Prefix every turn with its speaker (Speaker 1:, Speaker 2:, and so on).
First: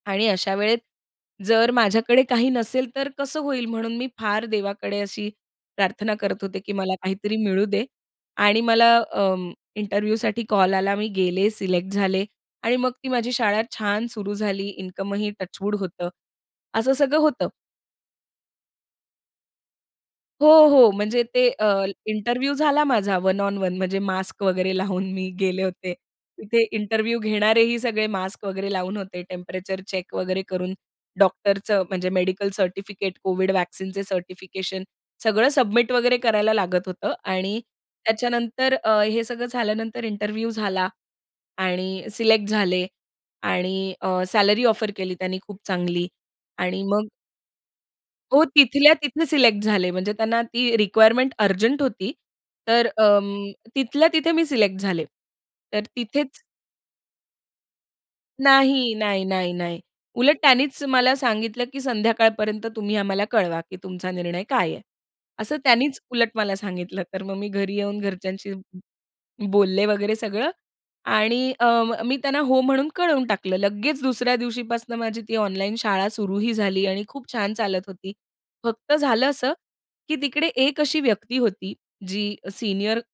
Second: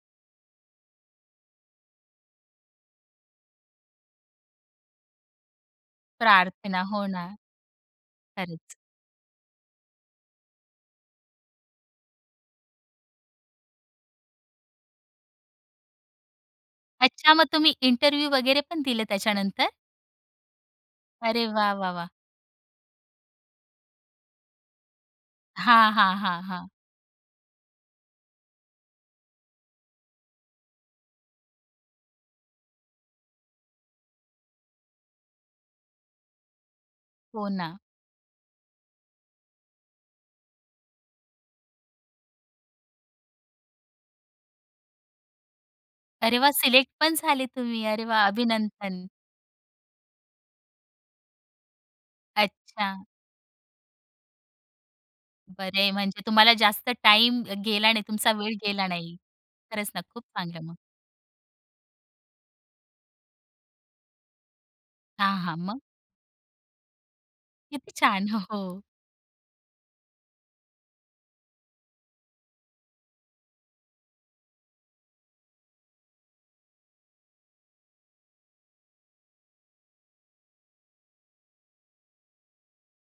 Speaker 1: आणि अशा वेळेत जर माझ्याकडे काही नसेल तर कसं होईल? म्हणून मी फार देवाकडे अशी प्रार्थना करत होते, की
Speaker 2: प्रार्थना,
Speaker 1: मला
Speaker 2: हो ना.
Speaker 1: काहीतरी मिळू दे आणि
Speaker 2: खरंच.
Speaker 1: मला अं, इंटरव्ह्यूसाठी कॉल आला. मी गेले सिलेक्ट झाले आणि मग ती माझी शाळा छान सुरू झाली. इन्कमही टचवूड होतं. असं सगळं
Speaker 2: अच्छा,
Speaker 1: होतं.
Speaker 2: मग तुम्ही इंटरव्ह्यू वगैरे पण दिले त्याच्यानंतर?
Speaker 1: हो, हो, म्हणजे
Speaker 2: अरे,
Speaker 1: ते अ,
Speaker 2: वाह! वाह! वाह!
Speaker 1: इंटरव्ह्यू झाला माझा वन ऑन वन. म्हणजे मास्क वगैरे लावून मी गेले
Speaker 2: हां,
Speaker 1: होते.
Speaker 2: हां, हां,
Speaker 1: तिथे
Speaker 2: हां.
Speaker 1: इंटरव्ह्यू घेणारेही सगळे मास्क वगैरे लावून होते. टेम्परेचर चेक वगैरे करून डॉक्टरचं म्हणजे मेडिकल सर्टिफिकेट, कोविड व्हॅक्सीनचे सर्टिफिकेशन सगळं सबमिट वगैरे करायला लागत होतं
Speaker 2: हो
Speaker 1: आणि
Speaker 2: ना.
Speaker 1: त्याच्यानंतर अ, हे सगळं झाल्यानंतर इंटरव्ह्यू झाला आणि सिलेक्ट झाले आणि अ, सॅलरी ऑफर केली त्यांनी खूप चांगली.
Speaker 2: अरे, वाह!
Speaker 1: आणि मग
Speaker 2: सिलेक्टपण झाले तुम्ही. अरे वाह!
Speaker 1: हो, तिथल्या
Speaker 2: अभिनंदन.
Speaker 1: तिथे सिलेक्ट झाले. म्हणजे त्यांना ती रिक्वायरमेंट अर्जंट होती. तर
Speaker 2: अच्छा.
Speaker 1: अं, तिथल्या तिथे मी सिलेक्ट झाले. तर
Speaker 2: बरंय, म्हणजे
Speaker 1: तिथेच
Speaker 2: तुम्हाला जास्त टाईम अ, गेला नाही. तुमचा वेळ गेला
Speaker 1: नाही,
Speaker 2: नाही.
Speaker 1: नाही, नाही, नाही.
Speaker 2: खरंच ना खूप
Speaker 1: उलट
Speaker 2: चांगलं मग.
Speaker 1: त्यांनीच मला सांगितलं की संध्याकाळपर्यंत तुम्ही आम्हाला कळवा, की तुमचा निर्णय काय आहे?
Speaker 2: हां,
Speaker 1: असं
Speaker 2: हां, मग?
Speaker 1: त्यानीच उलट मला सांगितलं. तर मग मी घरी
Speaker 2: किती
Speaker 1: येऊन
Speaker 2: छान! हो,
Speaker 1: घरच्यांशी
Speaker 2: हो.
Speaker 1: बोलले वगैरे सगळं आणि अं, मी त्यांना हो म्हणून कळवून टाकलं. लगेच दुसऱ्या दिवशीपासनं माझी ती ऑनलाईन शाळा सुरूही झाली आणि खूप छान चालत होती. फक्त झालं असं, की तिकडे एक अशी व्यक्ती होती जी अ, सीनियर